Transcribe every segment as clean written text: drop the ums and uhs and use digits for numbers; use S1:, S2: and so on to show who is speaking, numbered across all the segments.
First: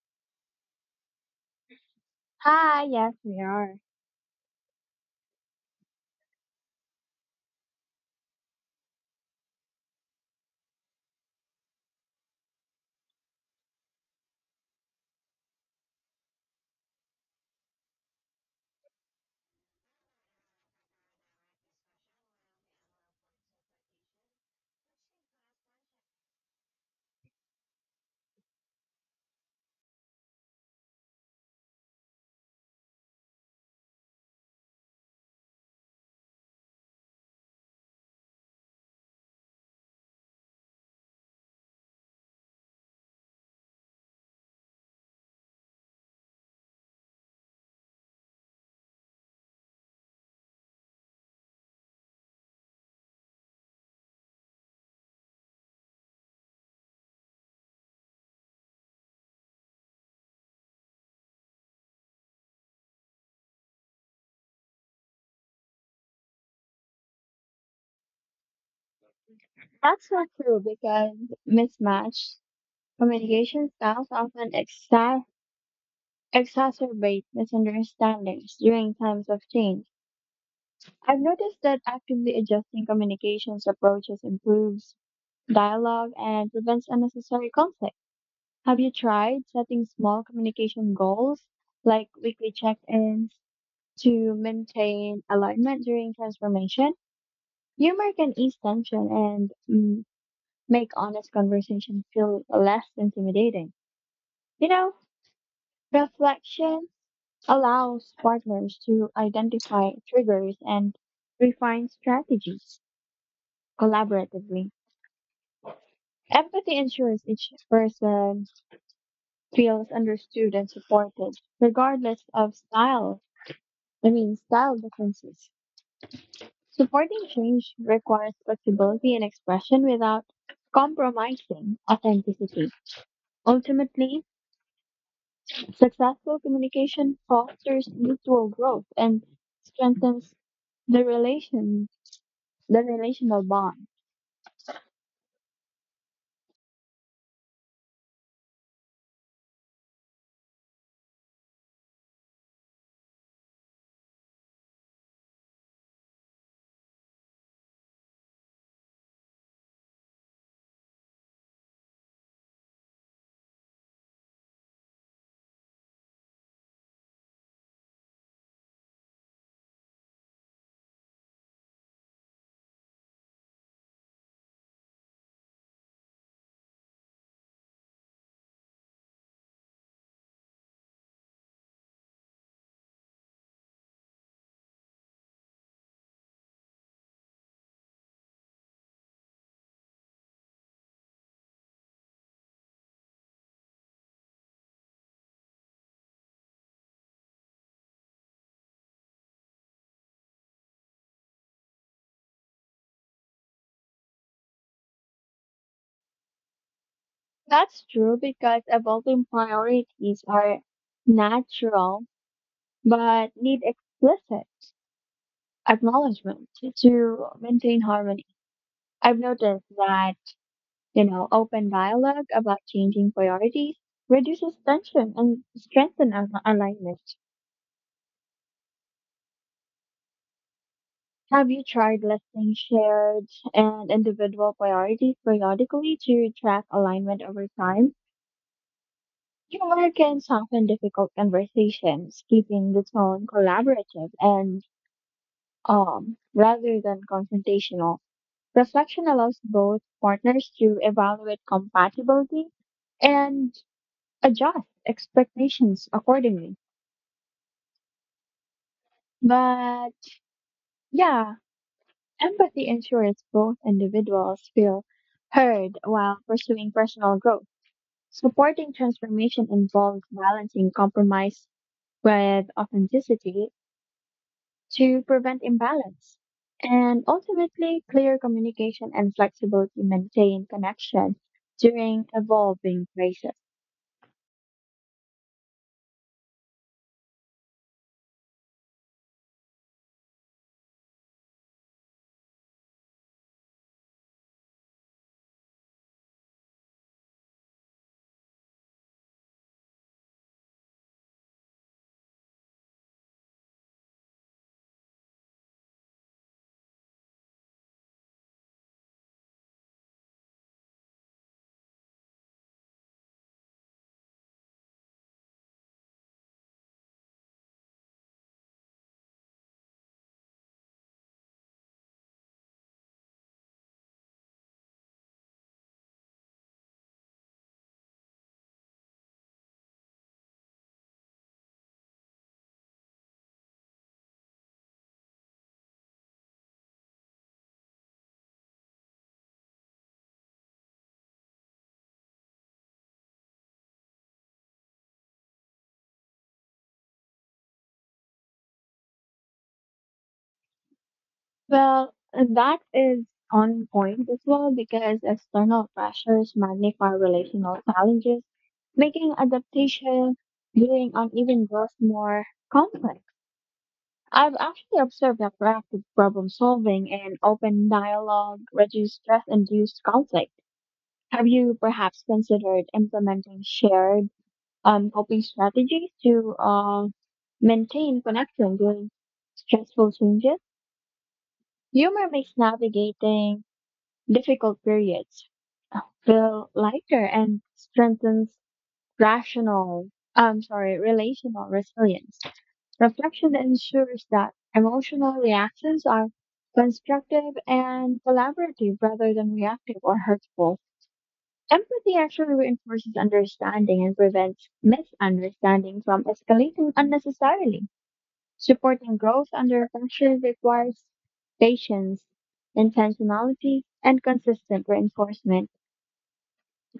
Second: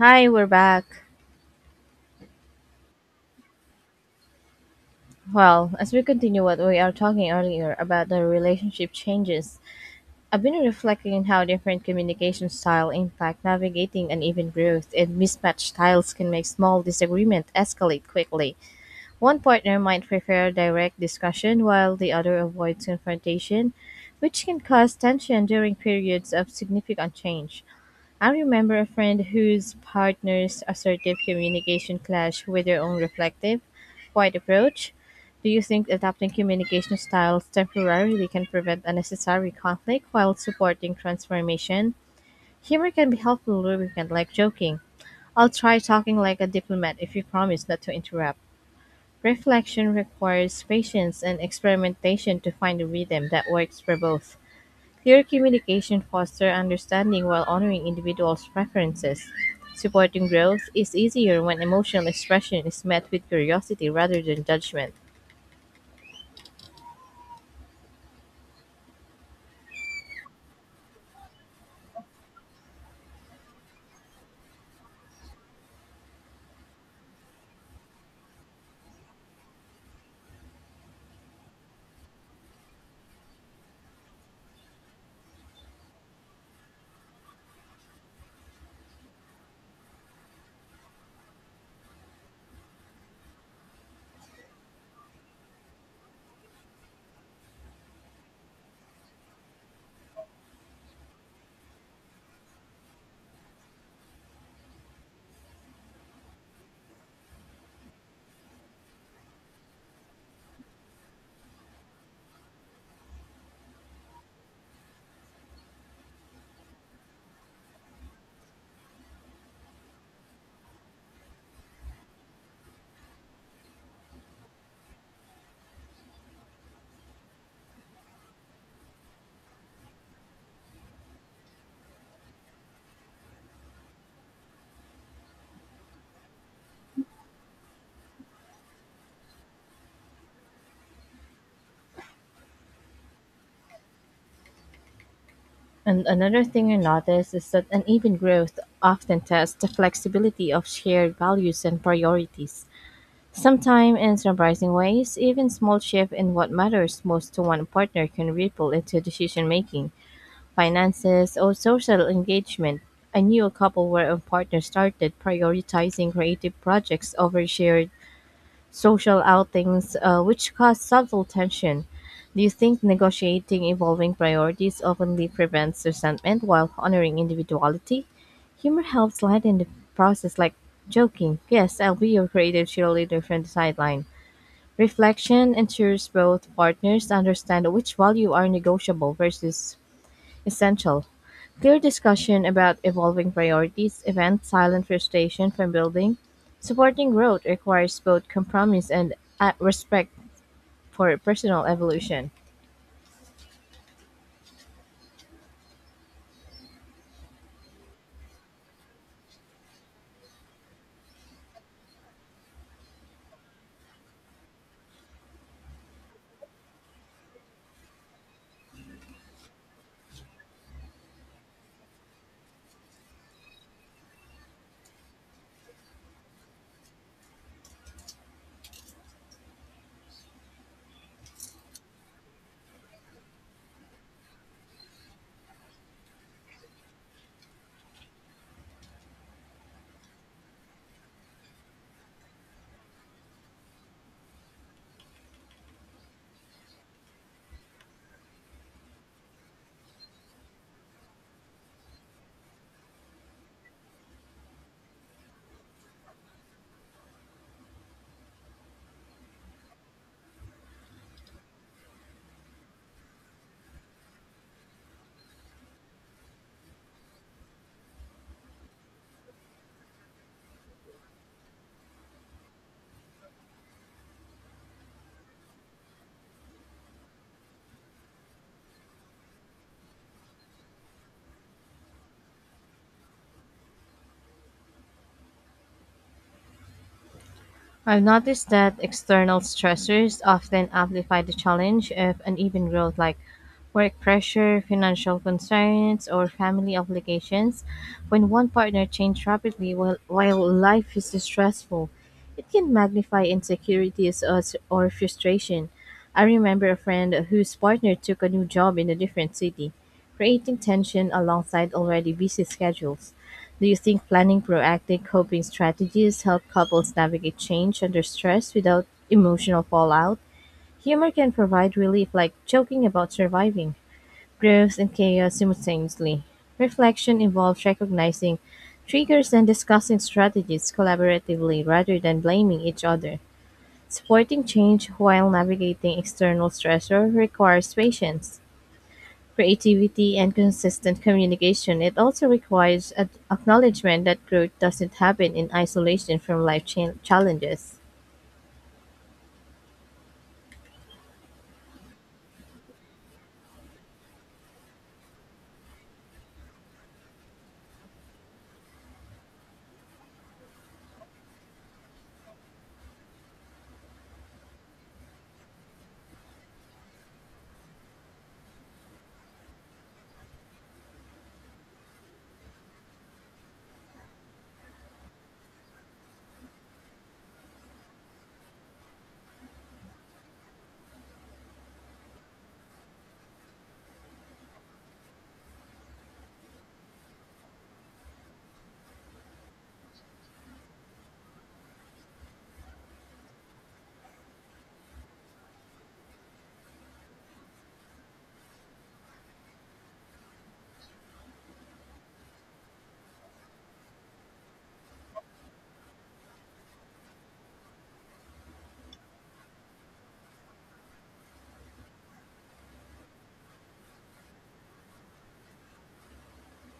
S1: Hi, we're back.
S2: Hi, yes, we are.
S1: Well, as we continue what we are talking earlier about the relationship changes, I've been reflecting on how different communication style impact navigating uneven growth and mismatched styles can make small disagreement escalate quickly. One partner might prefer direct discussion while the other avoids confrontation, which can cause tension during periods of significant change. I remember a friend whose partner's assertive communication clashed with their own reflective, quiet approach. Do you think adapting communication styles temporarily can prevent unnecessary conflict while supporting transformation? Humor can be helpful lubricant like joking. I'll try talking like a diplomat if you promise not to interrupt. Reflection requires patience and experimentation to find a rhythm that works for both. Clear communication fosters understanding while honoring individuals' preferences. Supporting growth is easier when emotional expression is met with curiosity rather than judgment.
S2: That's so true because mismatched communication styles often exacerbate misunderstandings during times of change. I've noticed that actively adjusting communications approaches improves dialogue and prevents unnecessary conflict. Have you tried setting small communication goals like weekly check ins to maintain alignment during transformation? Humor can ease tension and make honest conversation feel less intimidating. You know, Reflection allows partners to identify triggers and refine strategies collaboratively. Empathy ensures each person feels understood and supported, regardless of style differences. Supporting change requires flexibility and expression without compromising authenticity. Ultimately, successful communication fosters mutual growth and strengthens the relation the relational bond.
S1: And another thing I noticed is that uneven growth often tests the flexibility of shared values and priorities. Sometimes, in surprising ways, even small shift in what matters most to one partner can ripple into decision making, finances, or social engagement. I knew a couple where a partner started prioritizing creative projects over shared social outings, which caused subtle tension. Do you think negotiating evolving priorities openly prevents resentment while honoring individuality? Humor helps lighten the process, like joking, "Yes, I'll be your creative cheerleader from the sideline." Reflection ensures both partners understand which value are negotiable versus essential. Clear discussion about evolving priorities, event silent frustration from building. Supporting growth requires both compromise and respect for personal evolution.
S2: That's true because evolving priorities are natural but need explicit acknowledgement to maintain harmony. I've noticed that, open dialogue about changing priorities reduces tension and strengthens alignment. Have you tried listing shared and individual priorities periodically to track alignment over time? Humor can soften difficult conversations, keeping the tone collaborative and rather than confrontational. Reflection allows both partners to evaluate compatibility and adjust expectations accordingly. But yeah, empathy ensures both individuals feel heard while pursuing personal growth. Supporting transformation involves balancing compromise with authenticity to prevent imbalance. And ultimately, clear communication and flexibility maintain connection during evolving phases.
S1: I've noticed that external stressors often amplify the challenge of uneven growth, like work pressure, financial concerns, or family obligations. When one partner changes rapidly while life is stressful, it can magnify insecurities or frustration. I remember a friend whose partner took a new job in a different city, creating tension alongside already busy schedules. Do you think planning proactive coping strategies help couples navigate change under stress without emotional fallout? Humor can provide relief, like joking about surviving growth and chaos simultaneously. Reflection involves recognizing triggers and discussing strategies collaboratively rather than blaming each other. Supporting change while navigating external stressor requires patience, creativity, and consistent communication. It also requires an acknowledgement that growth doesn't happen in isolation from life challenges.
S2: Well, that is on point as well because external pressures magnify relational challenges, making adaptation during uneven growth more complex. I've actually observed that proactive problem solving and open dialogue reduce stress-induced conflict. Have you perhaps considered implementing shared coping strategies to maintain connection during stressful changes? Humor makes navigating difficult periods feel lighter and strengthens rational, relational resilience. Reflection ensures that emotional reactions are constructive and collaborative rather than reactive or hurtful. Empathy actually reinforces understanding and prevents misunderstanding from escalating unnecessarily. Supporting growth under pressure requires patience, intentionality, and consistent reinforcement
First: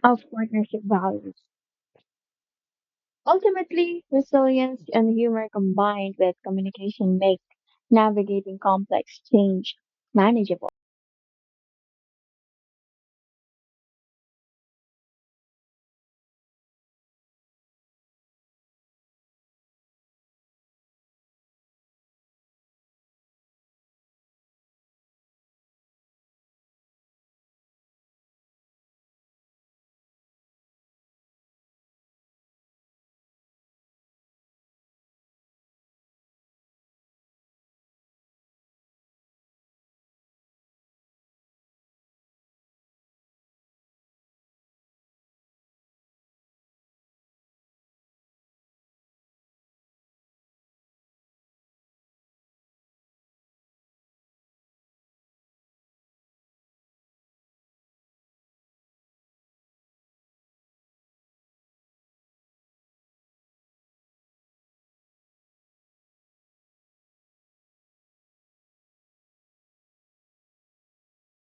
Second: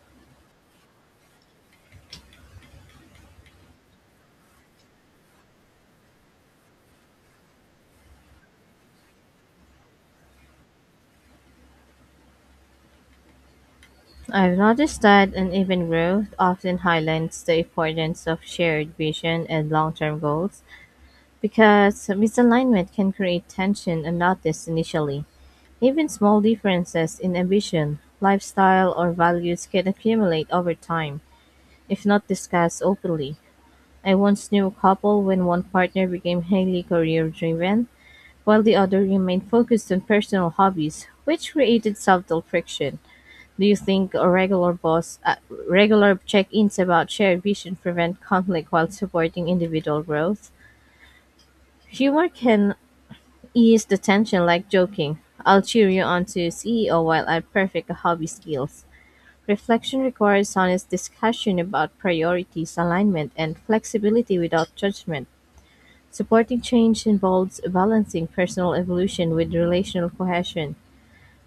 S2: of partnership values. Ultimately, resilience and humor combined with communication make navigating complex change manageable.
S1: I've noticed that uneven growth often highlights the importance of shared vision and long term goals because misalignment can create tension unnoticed initially. Even small differences in ambition, lifestyle, or values can accumulate over time if not discussed openly. I once knew a couple when one partner became highly career driven, while the other remained focused on personal hobbies, which created subtle friction. Do you think a regular check-ins about shared vision prevent conflict while supporting individual growth? Humor can ease the tension, like joking, "I'll cheer you on to CEO while I perfect hobby skills." Reflection requires honest discussion about priorities, alignment, and flexibility without judgment. Supporting change involves balancing personal evolution with relational cohesion.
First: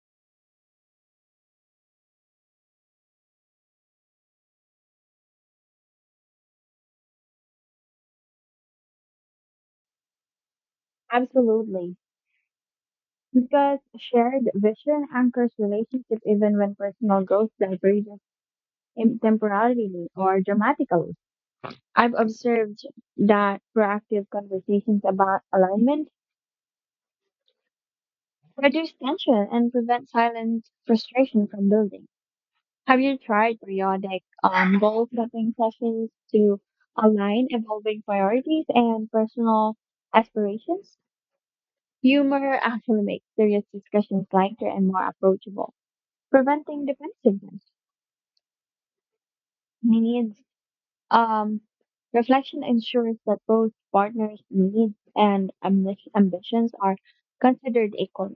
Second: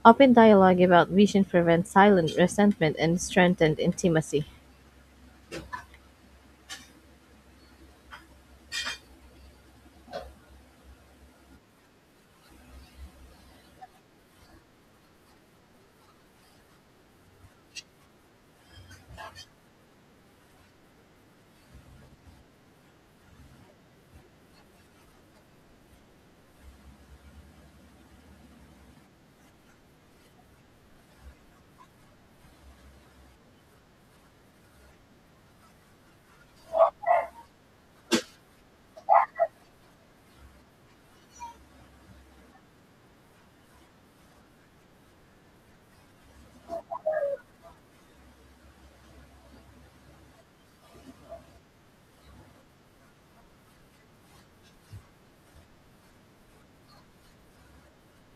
S1: Open dialogue about vision prevents silent resentment and strengthened intimacy.
S2: Absolutely. Because shared vision anchors relationships even when personal growth diverges temporarily or dramatically. I've observed that proactive conversations about alignment reduce tension and prevent silent frustration from building. Have you tried periodic goal setting sessions to align evolving priorities and personal aspirations? Humor actually makes serious discussions lighter and more approachable, preventing defensiveness. Needs um, Reflection ensures that both partners' needs and ambitions are considered equal.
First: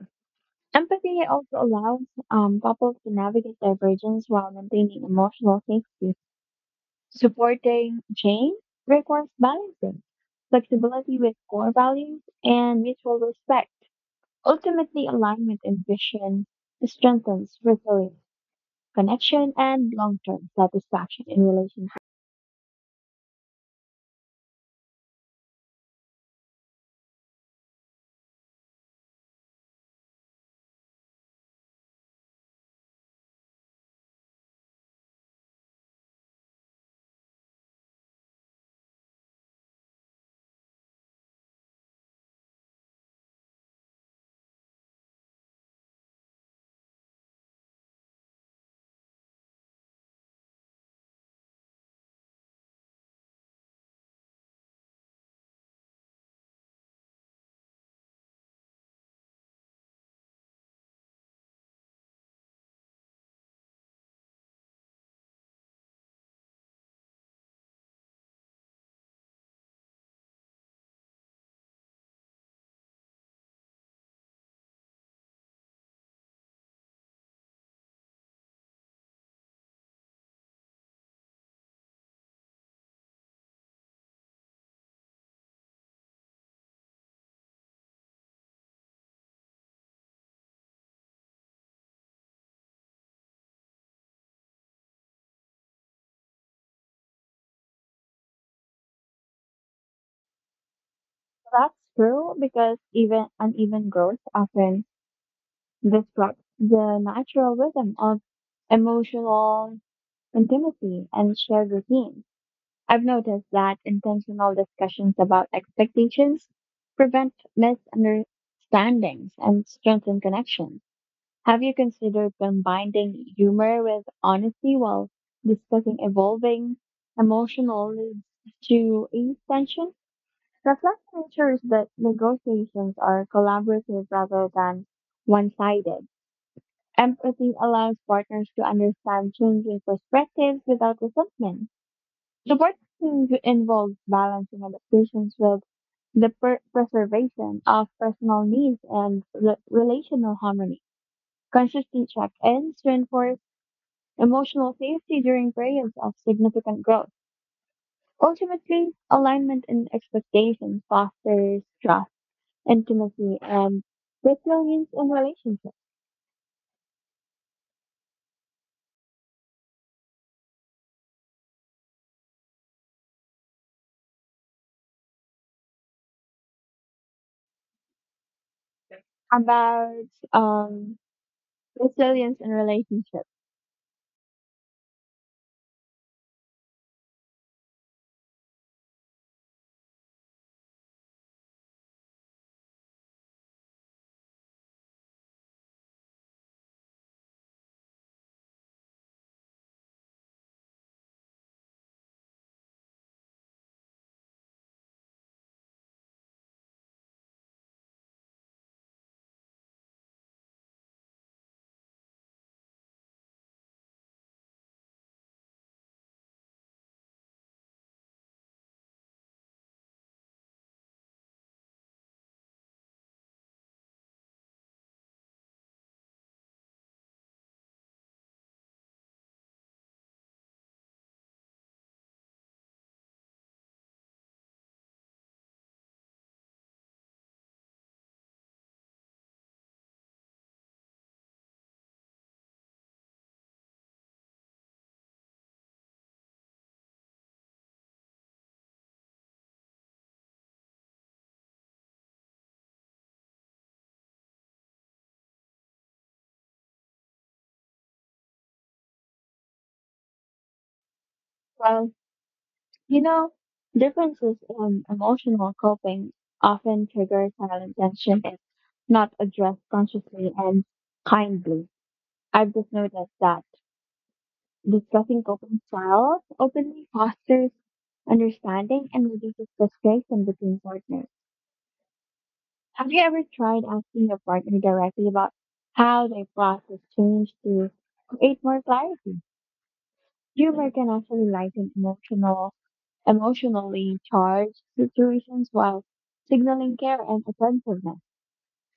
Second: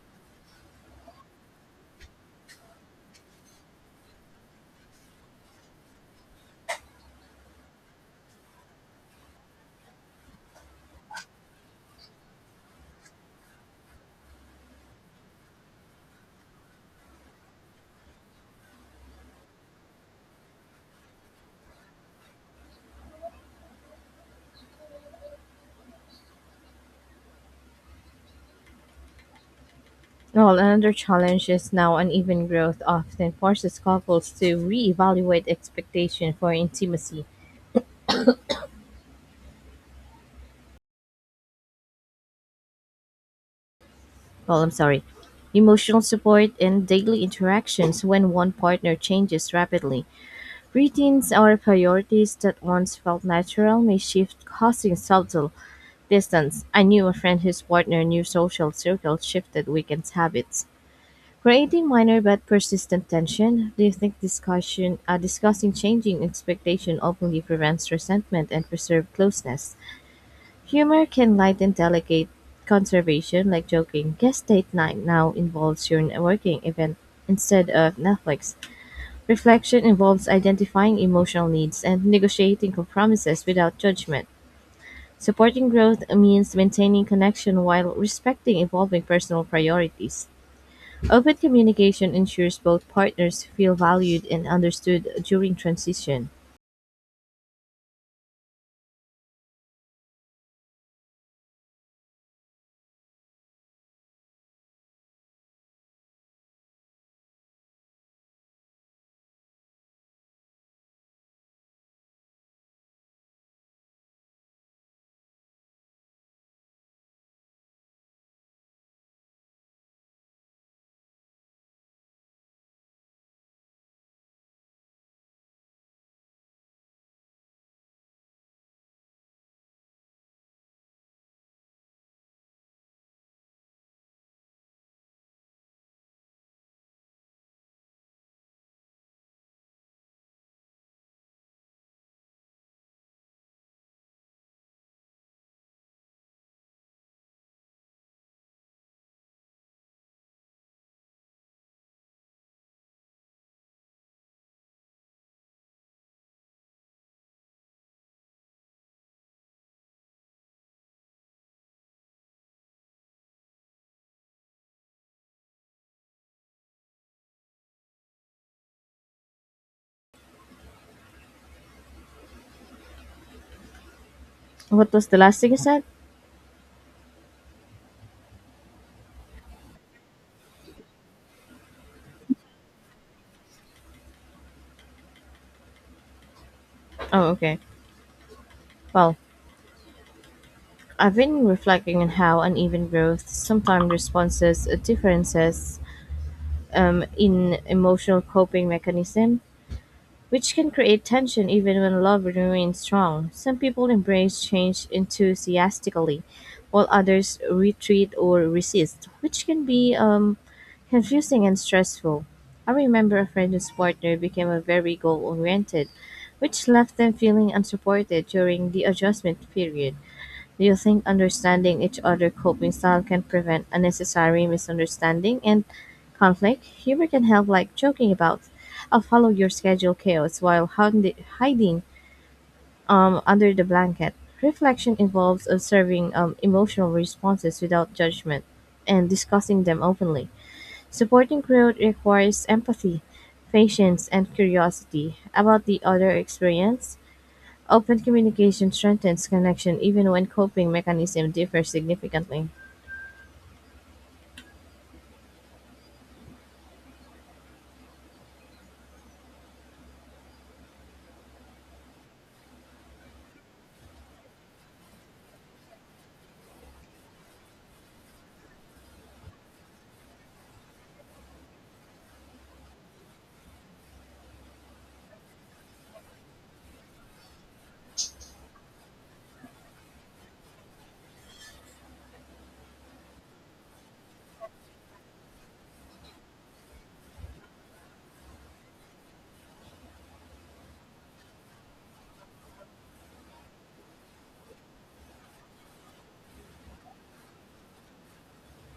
S2: Empathy also allows couples to navigate divergence while maintaining emotional safety. Supporting change requires balancing flexibility with core values and mutual respect. Ultimately, alignment and vision strengthens resilience, connection, and long-term satisfaction in relationships.
S1: While another challenge is now uneven growth often forces couples to reevaluate expectation for intimacy. Well, I'm sorry. Emotional support and daily interactions when one partner changes rapidly. Routines or priorities that once felt natural may shift, causing subtle distance. I knew a friend whose partner knew social circle shifted weekends habits, creating minor but persistent tension. Do you think discussion discussing changing expectation openly prevents resentment and preserve closeness? Humor can lighten delicate conservation, like joking, "Guest date night now involves your working event instead of Netflix." Reflection involves identifying emotional needs and negotiating compromises without judgment. Supporting growth means maintaining connection while respecting evolving personal priorities. Open communication ensures both partners feel valued and understood during transition.
S2: That's true because even uneven growth often disrupts the natural rhythm of emotional intimacy and shared routine. I've noticed that intentional discussions about expectations prevent misunderstandings and strengthen connections. Have you considered combining humor with honesty while discussing evolving emotional needs to ease tension? Reflection ensures that negotiations are collaborative rather than one-sided. Empathy allows partners to understand changing perspectives without resentment. The part involves balancing adaptations with the preservation of personal needs and relational harmony. Consistent check-ins reinforce emotional safety during periods of significant growth. Ultimately, alignment in expectations fosters trust, intimacy, and resilience in relationships.
S1: What was the last thing you said?
S2: About um, resilience in relationships.
S1: Oh, okay. Well, I've been reflecting on how uneven growth sometimes responses differences in emotional coping mechanism which can create tension even when love remains strong. Some people embrace change enthusiastically, while others retreat or resist, which can be confusing and stressful. I remember a friend whose partner became a very goal oriented, which left them feeling unsupported during the adjustment period. Do you think understanding each other' coping style can prevent unnecessary misunderstanding and conflict? Humor can help, like joking about, "I'll follow your schedule chaos while hiding under the blanket." Reflection involves observing emotional responses without judgment and discussing them openly. Supporting growth requires empathy, patience, and curiosity about the other experience. Open communication strengthens connection even when coping mechanisms differ significantly.
S2: Well, you know, differences in emotional coping often trigger silent tension if not addressed consciously and kindly. I've just noticed that discussing coping styles openly fosters understanding and reduces frustration between partners. Have you ever tried asking your partner directly about how they process change to create more clarity? Humor can actually lighten emotionally charged situations while signaling care and attentiveness.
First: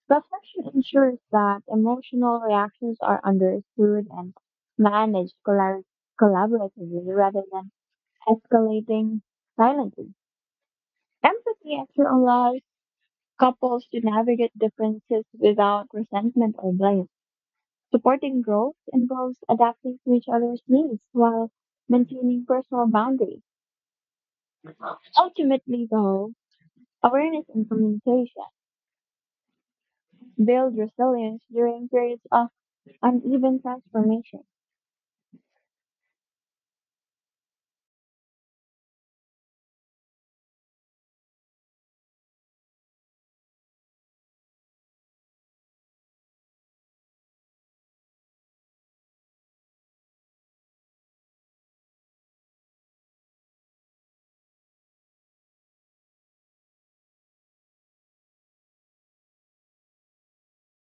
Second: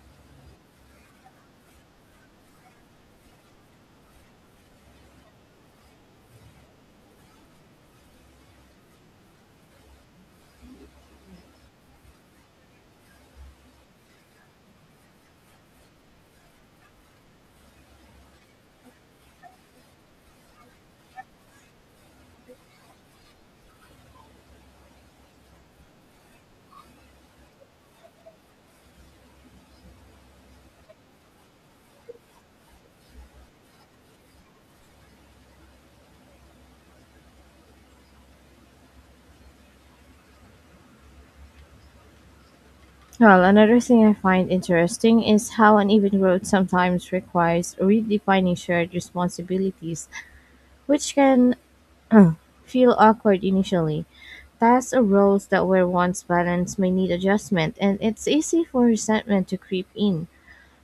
S2: Reflection ensures that emotional reactions are understood and managed collaboratively rather than escalating silently. Empathy actually allows couples to navigate differences without resentment or blame. Supporting growth involves adapting to each other's needs while maintaining personal boundaries. Ultimately, though, awareness and communication build resilience during periods of uneven transformation.
S1: Well, another thing I find interesting is how uneven growth sometimes requires redefining shared responsibilities, which can feel awkward initially. Tasks or roles that were once balanced may need adjustment, and it's easy for resentment to creep in.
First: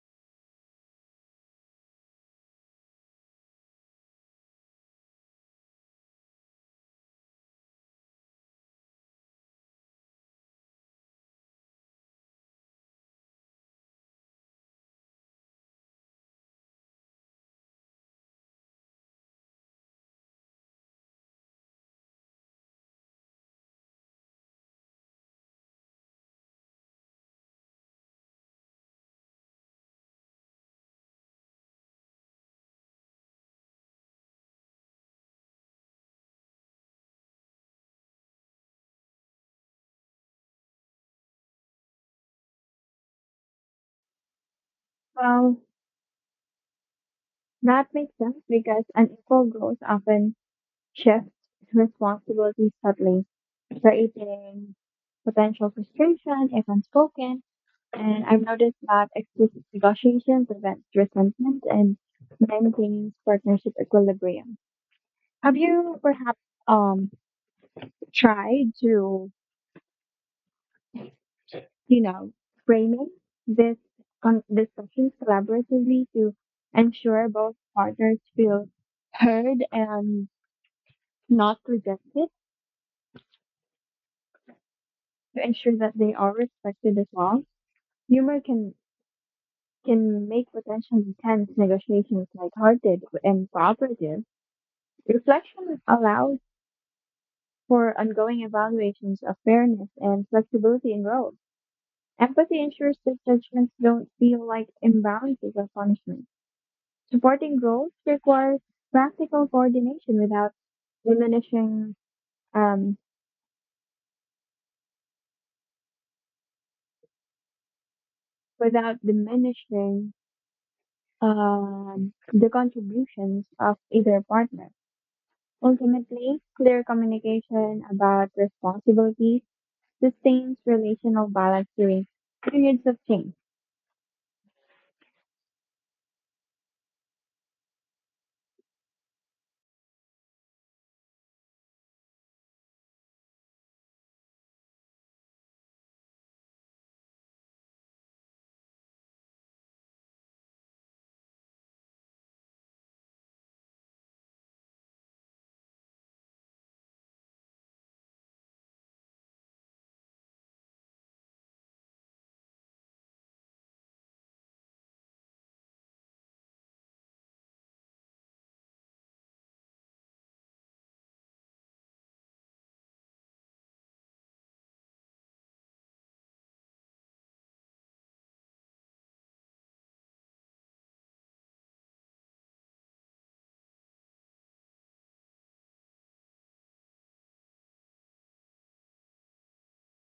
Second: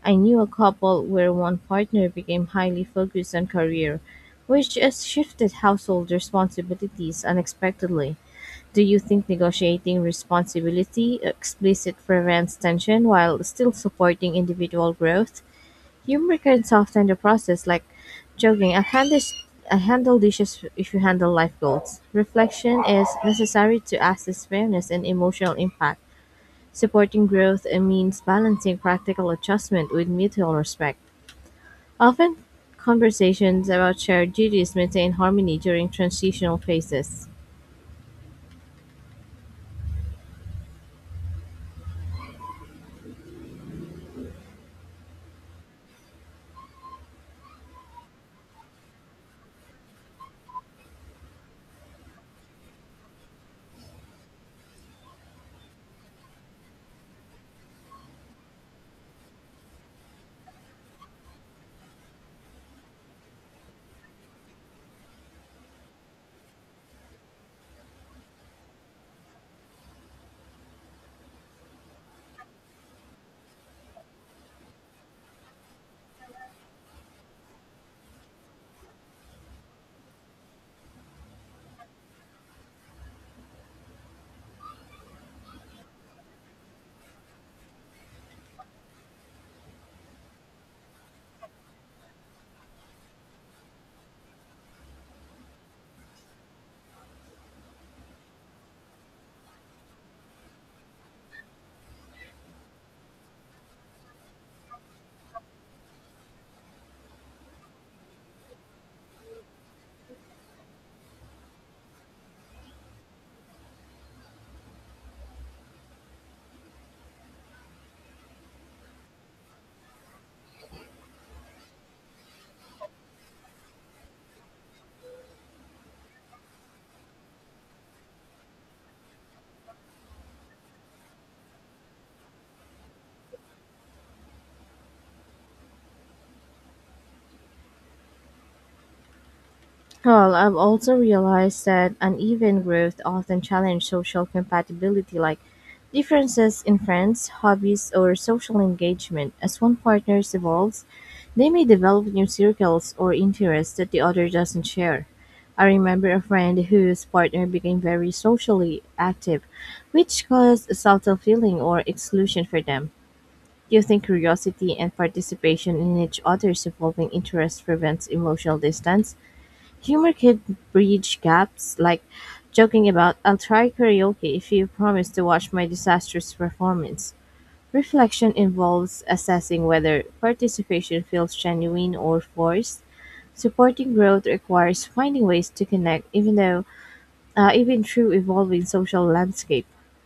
S1: I knew a couple where one partner became highly focused on career, which has shifted household responsibilities unexpectedly. Do you think negotiating responsibility explicit prevents tension while still supporting individual growth? Humor can soften the process, like joking, I handle dishes if you handle life goals." Reflection is necessary to assess fairness and emotional impact. Supporting growth means balancing practical adjustment with mutual respect. Often, conversations about shared duties maintain harmony during transitional phases.
S2: Well, that makes sense because unequal growth often shifts responsibility subtly, creating potential frustration if unspoken. And I've noticed that explicit negotiation prevents resentment and maintains partnership equilibrium. Have you perhaps um, tried to you know, framing this discussions collaboratively to ensure both partners feel heard and not rejected, to ensure that they are respected as well. Humor can make potentially tense negotiations lighthearted and cooperative. Reflection allows for ongoing evaluations of fairness and flexibility in roles. Empathy ensures that judgments don't feel like imbalances or punishment. Supporting roles requires practical coordination diminishing um, without diminishing the contributions of either partner. Ultimately, clear communication about responsibility sustains relational balance during periods of change.
S1: Well, I've also realized that uneven growth often challenges social compatibility, like differences in friends, hobbies, or social engagement. As one partner evolves, they may develop new circles or interests that the other doesn't share. I remember a friend whose partner became very socially active, which caused a subtle feeling or exclusion for them. Do you think curiosity and participation in each other's evolving interests prevents emotional distance? Humor can bridge gaps, like joking about, "I'll try karaoke if you promise to watch my disastrous performance." Reflection involves assessing whether participation feels genuine or forced. Supporting growth requires finding ways to connect, even through evolving social landscape.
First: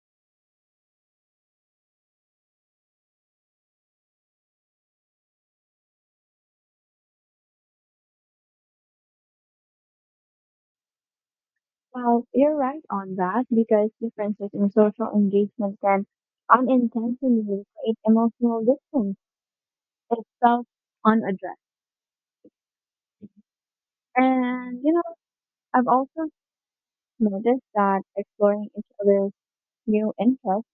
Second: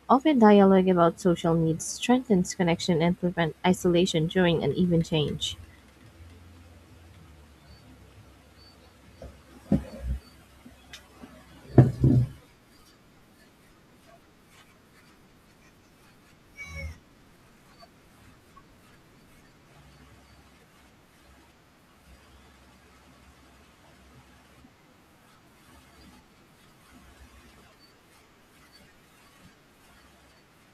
S1: Open dialogue about social needs strengthens connection and prevent isolation during uneven change.
S2: Well, you're right on that because differences in social engagement can unintentionally create emotional distance if felt unaddressed. And you know, I've also noticed that exploring each other's new interests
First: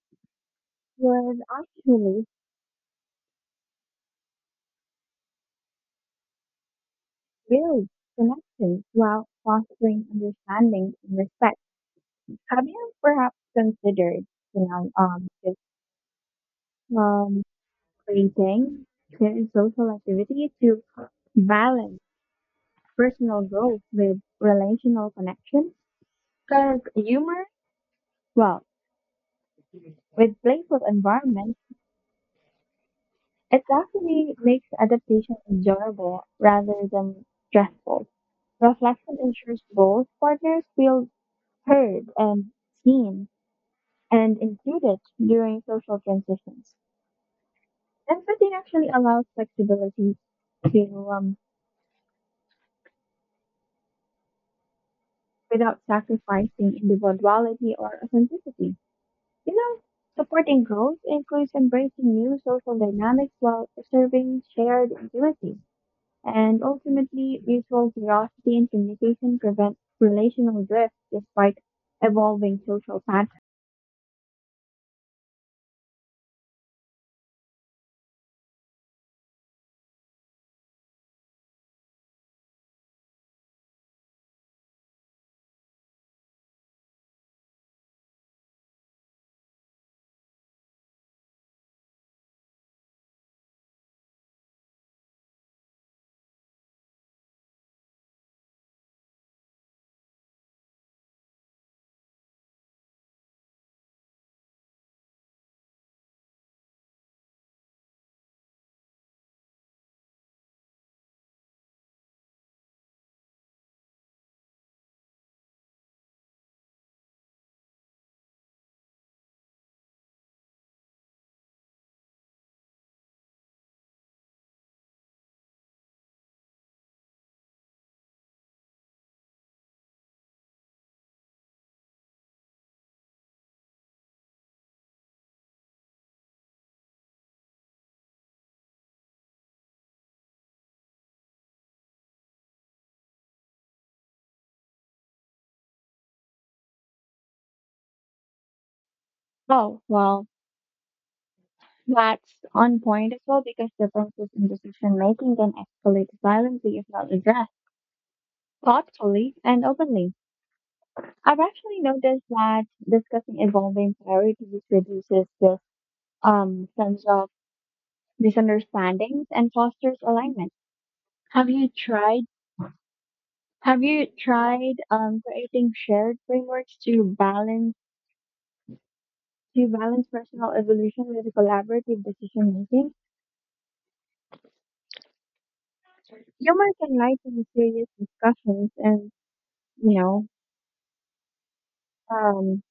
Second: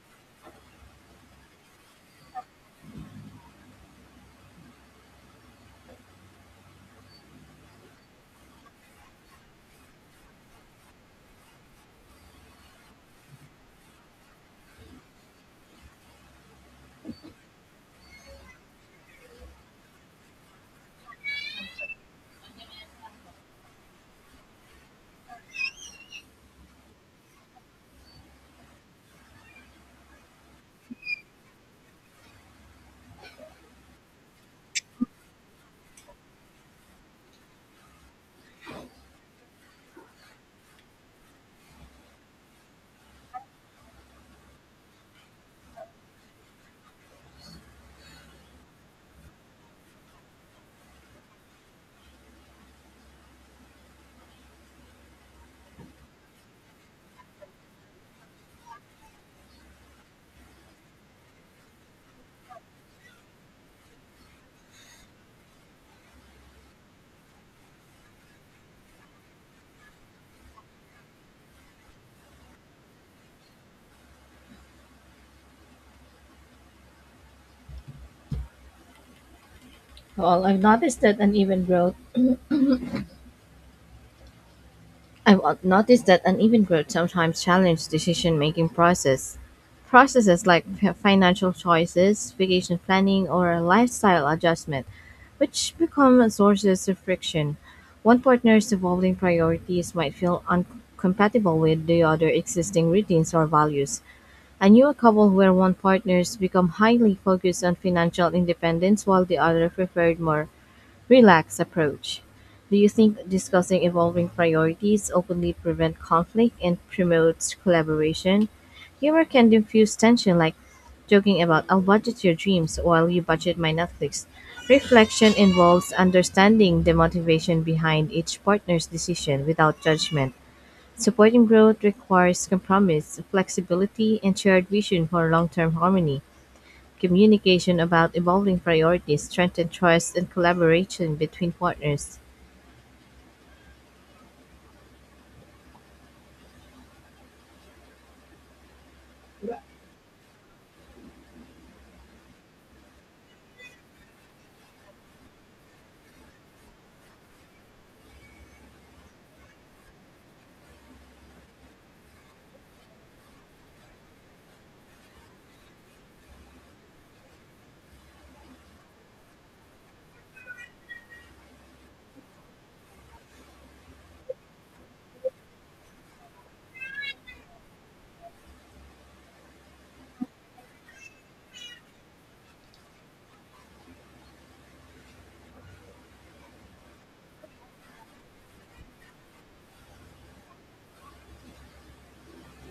S2: was actually build connections while fostering understanding and respect. Have you perhaps considered, you know, just um, creating shared social activity to balance personal growth with relational connections? Because humor, well, with playful environment, it actually makes adaptation enjoyable rather than stressful. Reflection ensures both partners feel heard and seen and included during social transitions. Empathy actually allows flexibility to without sacrificing individuality or authenticity. You know, supporting growth includes embracing new social dynamics while preserving shared intimacy. And ultimately, mutual curiosity and communication prevent relational drift despite evolving social patterns.
S1: Well, I've noticed that uneven growth I've al- noticed that uneven growth sometimes challenges decision-making process. Processes like financial choices, vacation planning, or lifestyle adjustment, which become sources of friction. One partner's evolving priorities might feel incompatible with the other existing routines or values. I knew a couple where one partner's become highly focused on financial independence while the other preferred more relaxed approach. Do you think discussing evolving priorities openly prevents conflict and promotes collaboration? Humor can diffuse tension like joking about, "I'll budget your dreams while you budget my Netflix." Reflection involves understanding the motivation behind each partner's decision without judgment. Supporting growth requires compromise, flexibility, and shared vision for long-term harmony. Communication about evolving priorities strengthen trust and collaboration between partners.
S2: Oh, well, that's on point as well because differences in decision making can escalate violently if not addressed thoughtfully and openly. I've actually noticed that discussing evolving priorities reduces this sense of misunderstandings and fosters alignment. Have you tried have you tried creating shared frameworks to balance personal evolution with collaborative decision making? Humor can lighten serious discussions and you know um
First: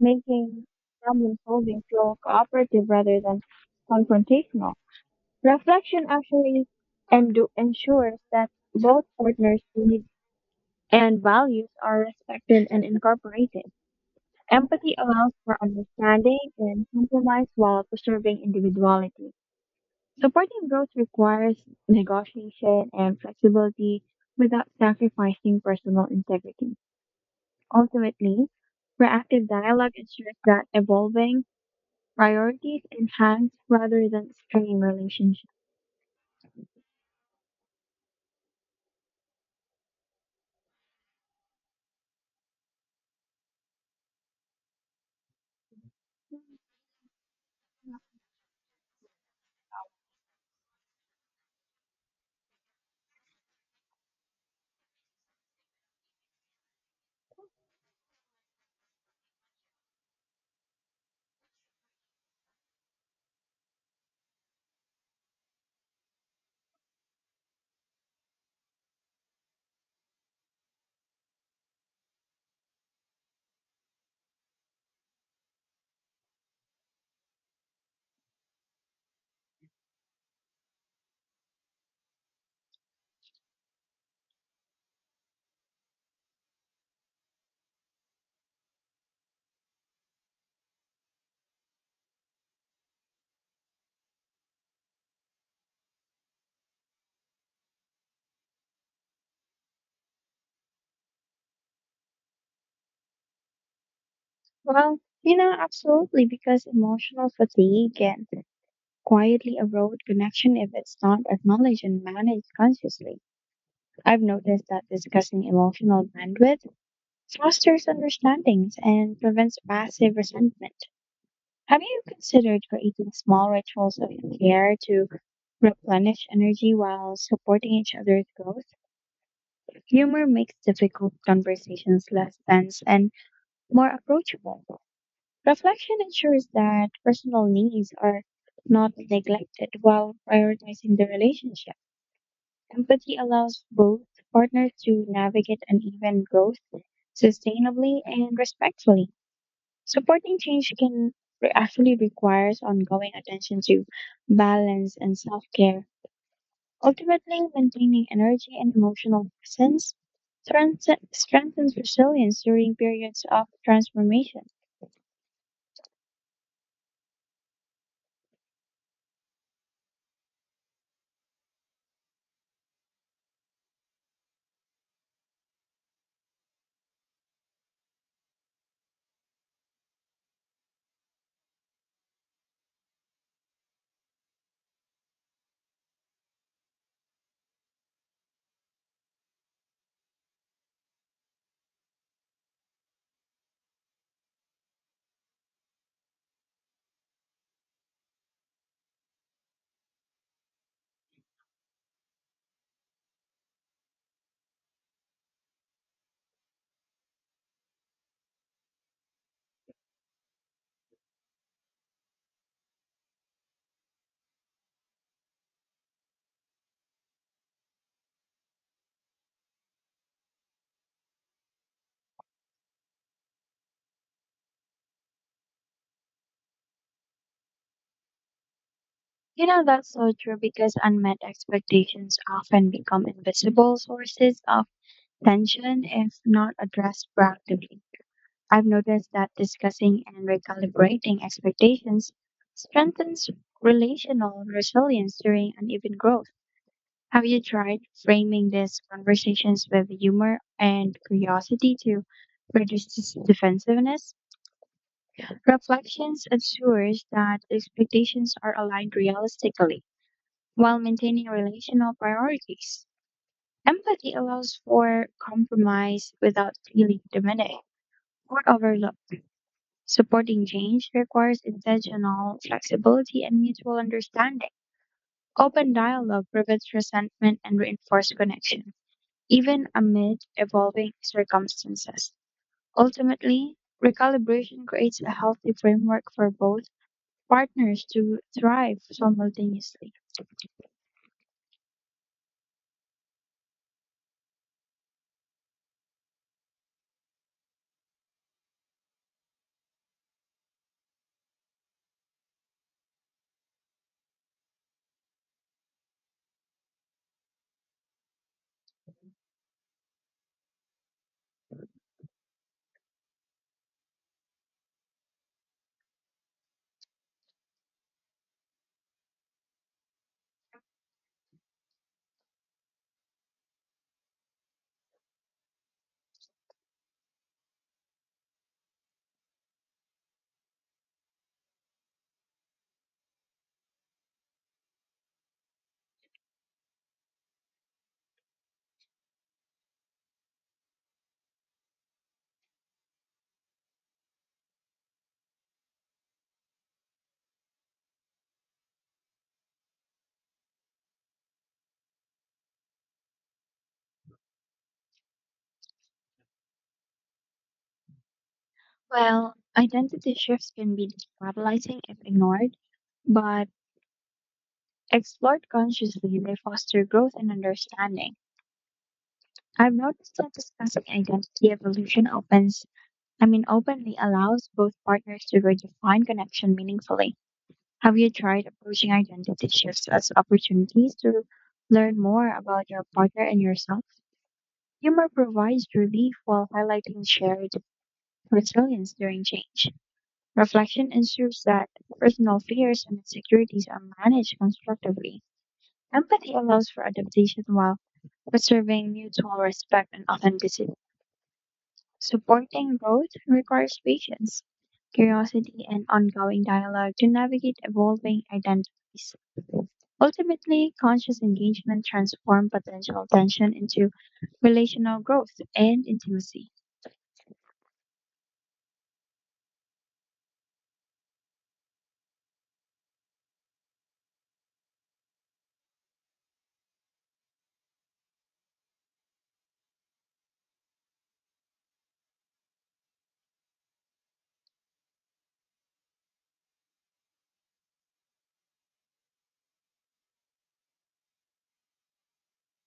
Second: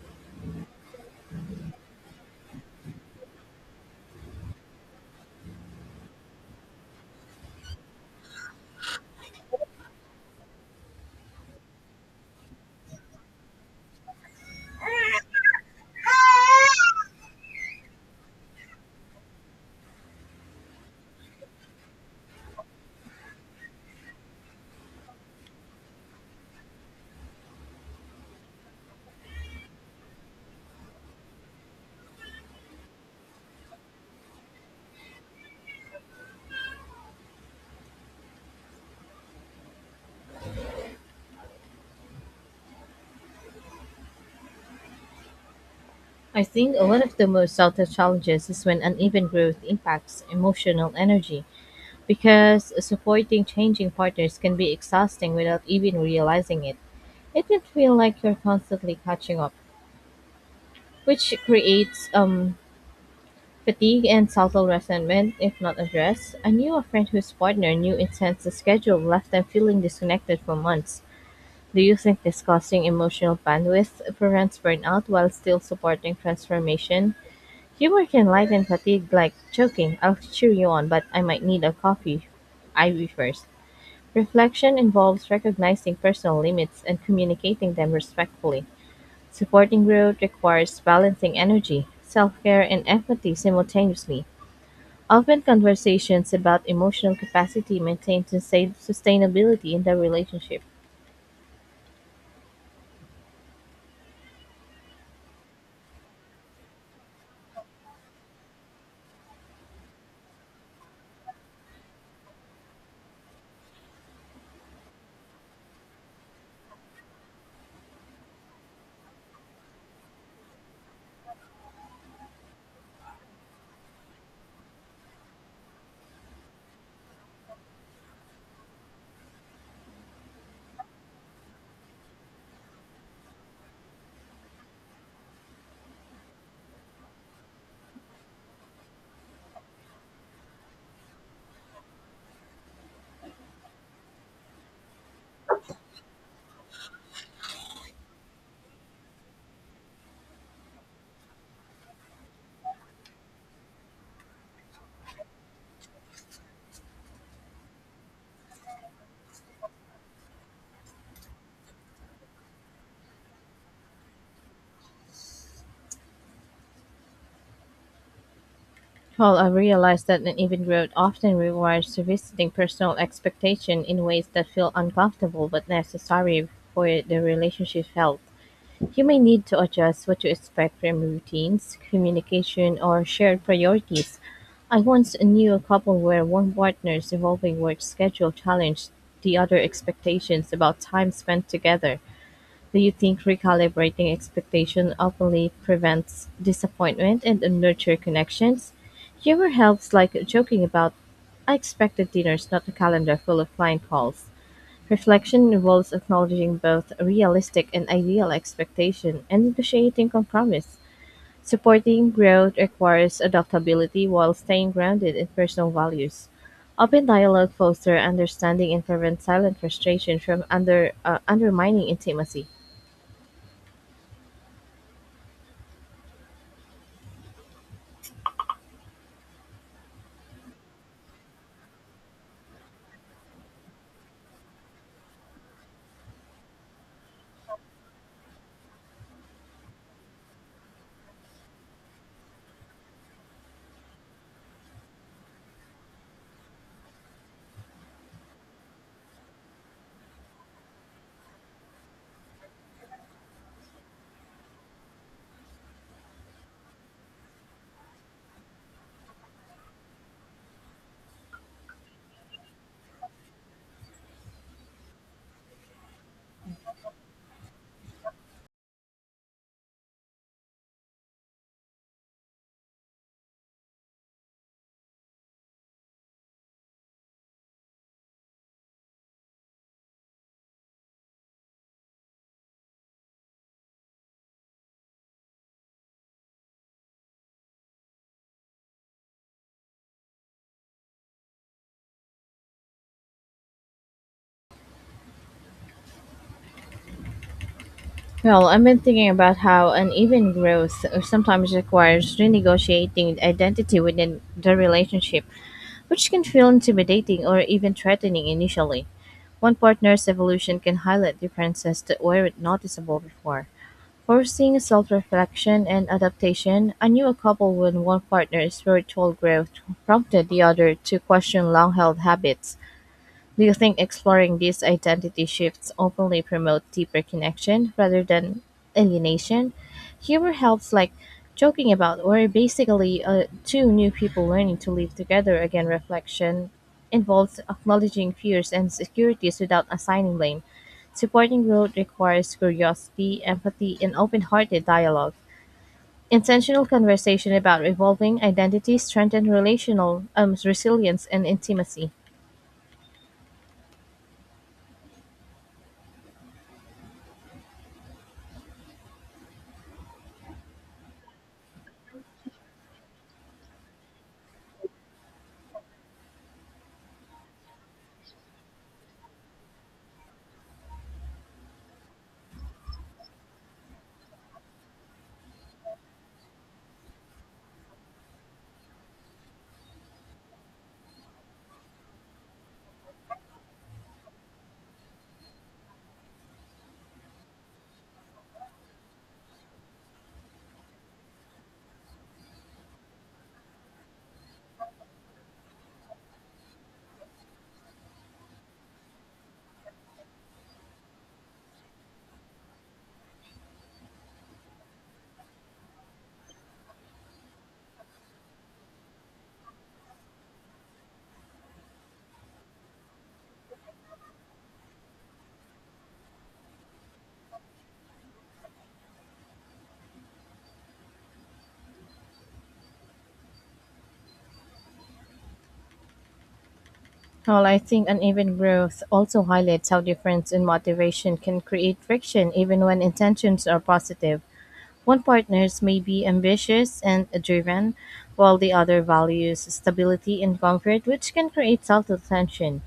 S2: making problem solving feel cooperative rather than confrontational. Reflection actually ensures that both partners' needs and values are respected and incorporated. Empathy allows for understanding and compromise while preserving individuality. Supporting growth requires negotiation and flexibility without sacrificing personal integrity. Ultimately, proactive dialogue ensures that evolving priorities enhance rather than strain relationships.
S1: I think one of the most subtle challenges is when uneven growth impacts emotional energy because supporting changing partners can be exhausting without even realizing it. It can feel like you're constantly catching up, which creates fatigue and subtle resentment if not addressed. I knew a friend whose partner knew intense schedule left them feeling disconnected for months. Do you think discussing emotional bandwidth prevents burnout while still supporting transformation? Humor can lighten fatigue like joking, "I'll cheer you on, but I might need a coffee. Ivy first." Reflection involves recognizing personal limits and communicating them respectfully. Supporting growth requires balancing energy, self care, and empathy simultaneously. Often, conversations about emotional capacity maintain sustainability in the relationship.
S2: Well, you know, absolutely, because emotional fatigue can quietly erode connection if it's not acknowledged and managed consciously. I've noticed that discussing emotional bandwidth fosters understandings and prevents passive resentment. Have you considered creating small rituals of care to replenish energy while supporting each other's growth? Humor makes difficult conversations less tense and more approachable. Reflection ensures that personal needs are not neglected while prioritizing the relationship. Empathy allows both partners to navigate uneven growth sustainably and respectfully. Supporting change actually requires ongoing attention to balance and self-care, ultimately maintaining energy and emotional presence strength- strengthens resilience during periods of transformation.
S1: However, I realized that an even growth often requires revisiting personal expectation in ways that feel uncomfortable but necessary for the relationship health. You may need to adjust what you expect from routines, communication, or shared priorities. I once knew a couple where one partner's evolving work schedule challenged the other expectations about time spent together. Do you think recalibrating expectations openly prevents disappointment and nurture connections? Humor helps, like joking about, "I expected dinners, not a calendar full of client calls." Reflection involves acknowledging both realistic and ideal expectation and negotiating compromise. Supporting growth requires adaptability while staying grounded in personal values. Open dialogue fosters understanding and prevents silent frustration from undermining intimacy.
S2: You know, that's so true because unmet expectations often become invisible sources of tension if not addressed proactively. I've noticed that discussing and recalibrating expectations strengthens relational resilience during uneven growth. Have you tried framing these conversations with humor and curiosity to reduce defensiveness? Reflections assures that expectations are aligned realistically while maintaining relational priorities. Empathy allows for compromise without feeling diminished or overlooked. Supporting change requires intentional flexibility and mutual understanding. Open dialogue prevents resentment and reinforces connection, even amid evolving circumstances. Ultimately, recalibration creates a healthy framework for both partners to thrive simultaneously.
S1: Well, I've been thinking about how uneven growth sometimes requires renegotiating identity within the relationship, which can feel intimidating or even threatening initially. One partner's evolution can highlight differences that weren't noticeable before, forcing self reflection and adaptation. I knew a couple when one partner's spiritual growth prompted the other to question long held habits. Do you think exploring these identity shifts openly promotes deeper connection rather than alienation? Humor helps, like joking about, "we're basically two new people learning to live together again." Reflection involves acknowledging fears and insecurities without assigning blame. Supporting growth requires curiosity, empathy, and open-hearted dialogue. Intentional conversation about evolving identity strengthen relational resilience and intimacy.
S2: Well, identity shifts can be destabilizing if ignored, but explored consciously, they foster growth and understanding. I've noticed that discussing identity evolution openly allows both partners to redefine connection meaningfully. Have you tried approaching identity shifts as opportunities to learn more about your partner and yourself? Humor provides relief while highlighting shared resilience during change. Reflection ensures that personal fears and insecurities are managed constructively. Empathy allows for adaptation while preserving mutual respect and authenticity. Supporting growth requires patience, curiosity, and ongoing dialogue to navigate evolving identities. Ultimately, conscious engagement transforms potential tension into relational growth and intimacy.
S1: Well, I think uneven growth also highlights how difference in motivation can create friction even when intentions are positive. One partner's may be ambitious and driven, while the other values stability and comfort, which can create subtle tension.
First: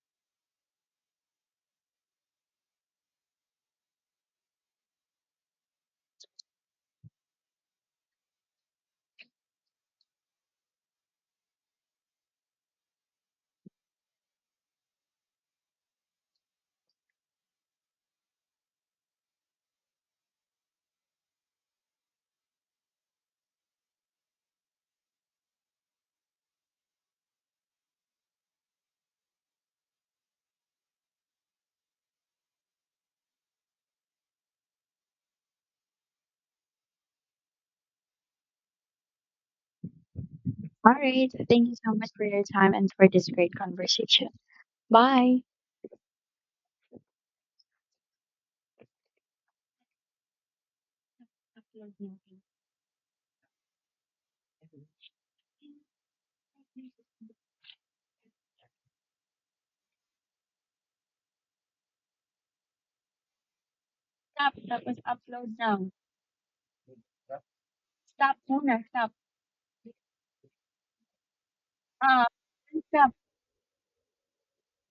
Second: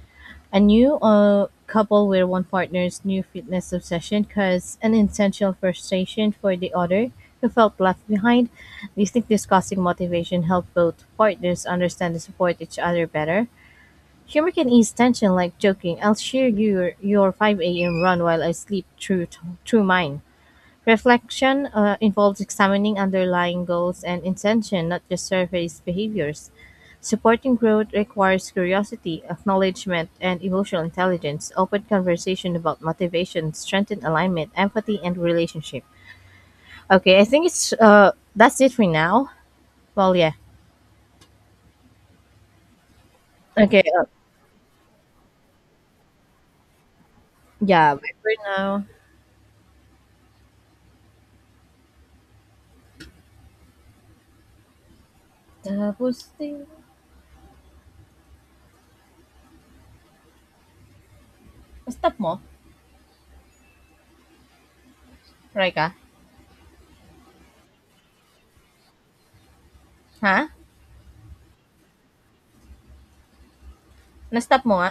S1: A new couple where one partner's new fitness obsession caused an intentional frustration for the other who felt left behind. Do you think discussing motivation helped both partners understand and support each other better? Humor can ease tension like joking, "I'll share your 5 a.m. run while I sleep through mine." Reflection involves examining underlying goals and intention, not just surface behaviors. Supporting growth requires curiosity, acknowledgement, and emotional intelligence. Open conversation about motivation, strengthen alignment, empathy, and relationship. Okay, I think it's that's it for now. Well, yeah.
S2: All right, thank you so much for your time and for this great
S1: Okay,
S2: conversation. Bye.
S1: yeah, bye for now.
S2: Absolutely.
S1: Tapos, stop mo.
S2: Stop, that was upload
S1: Try ka.
S2: now. Stop muna, stop.
S1: Ha?
S2: Ah, stop.
S1: Na-stop mo nga?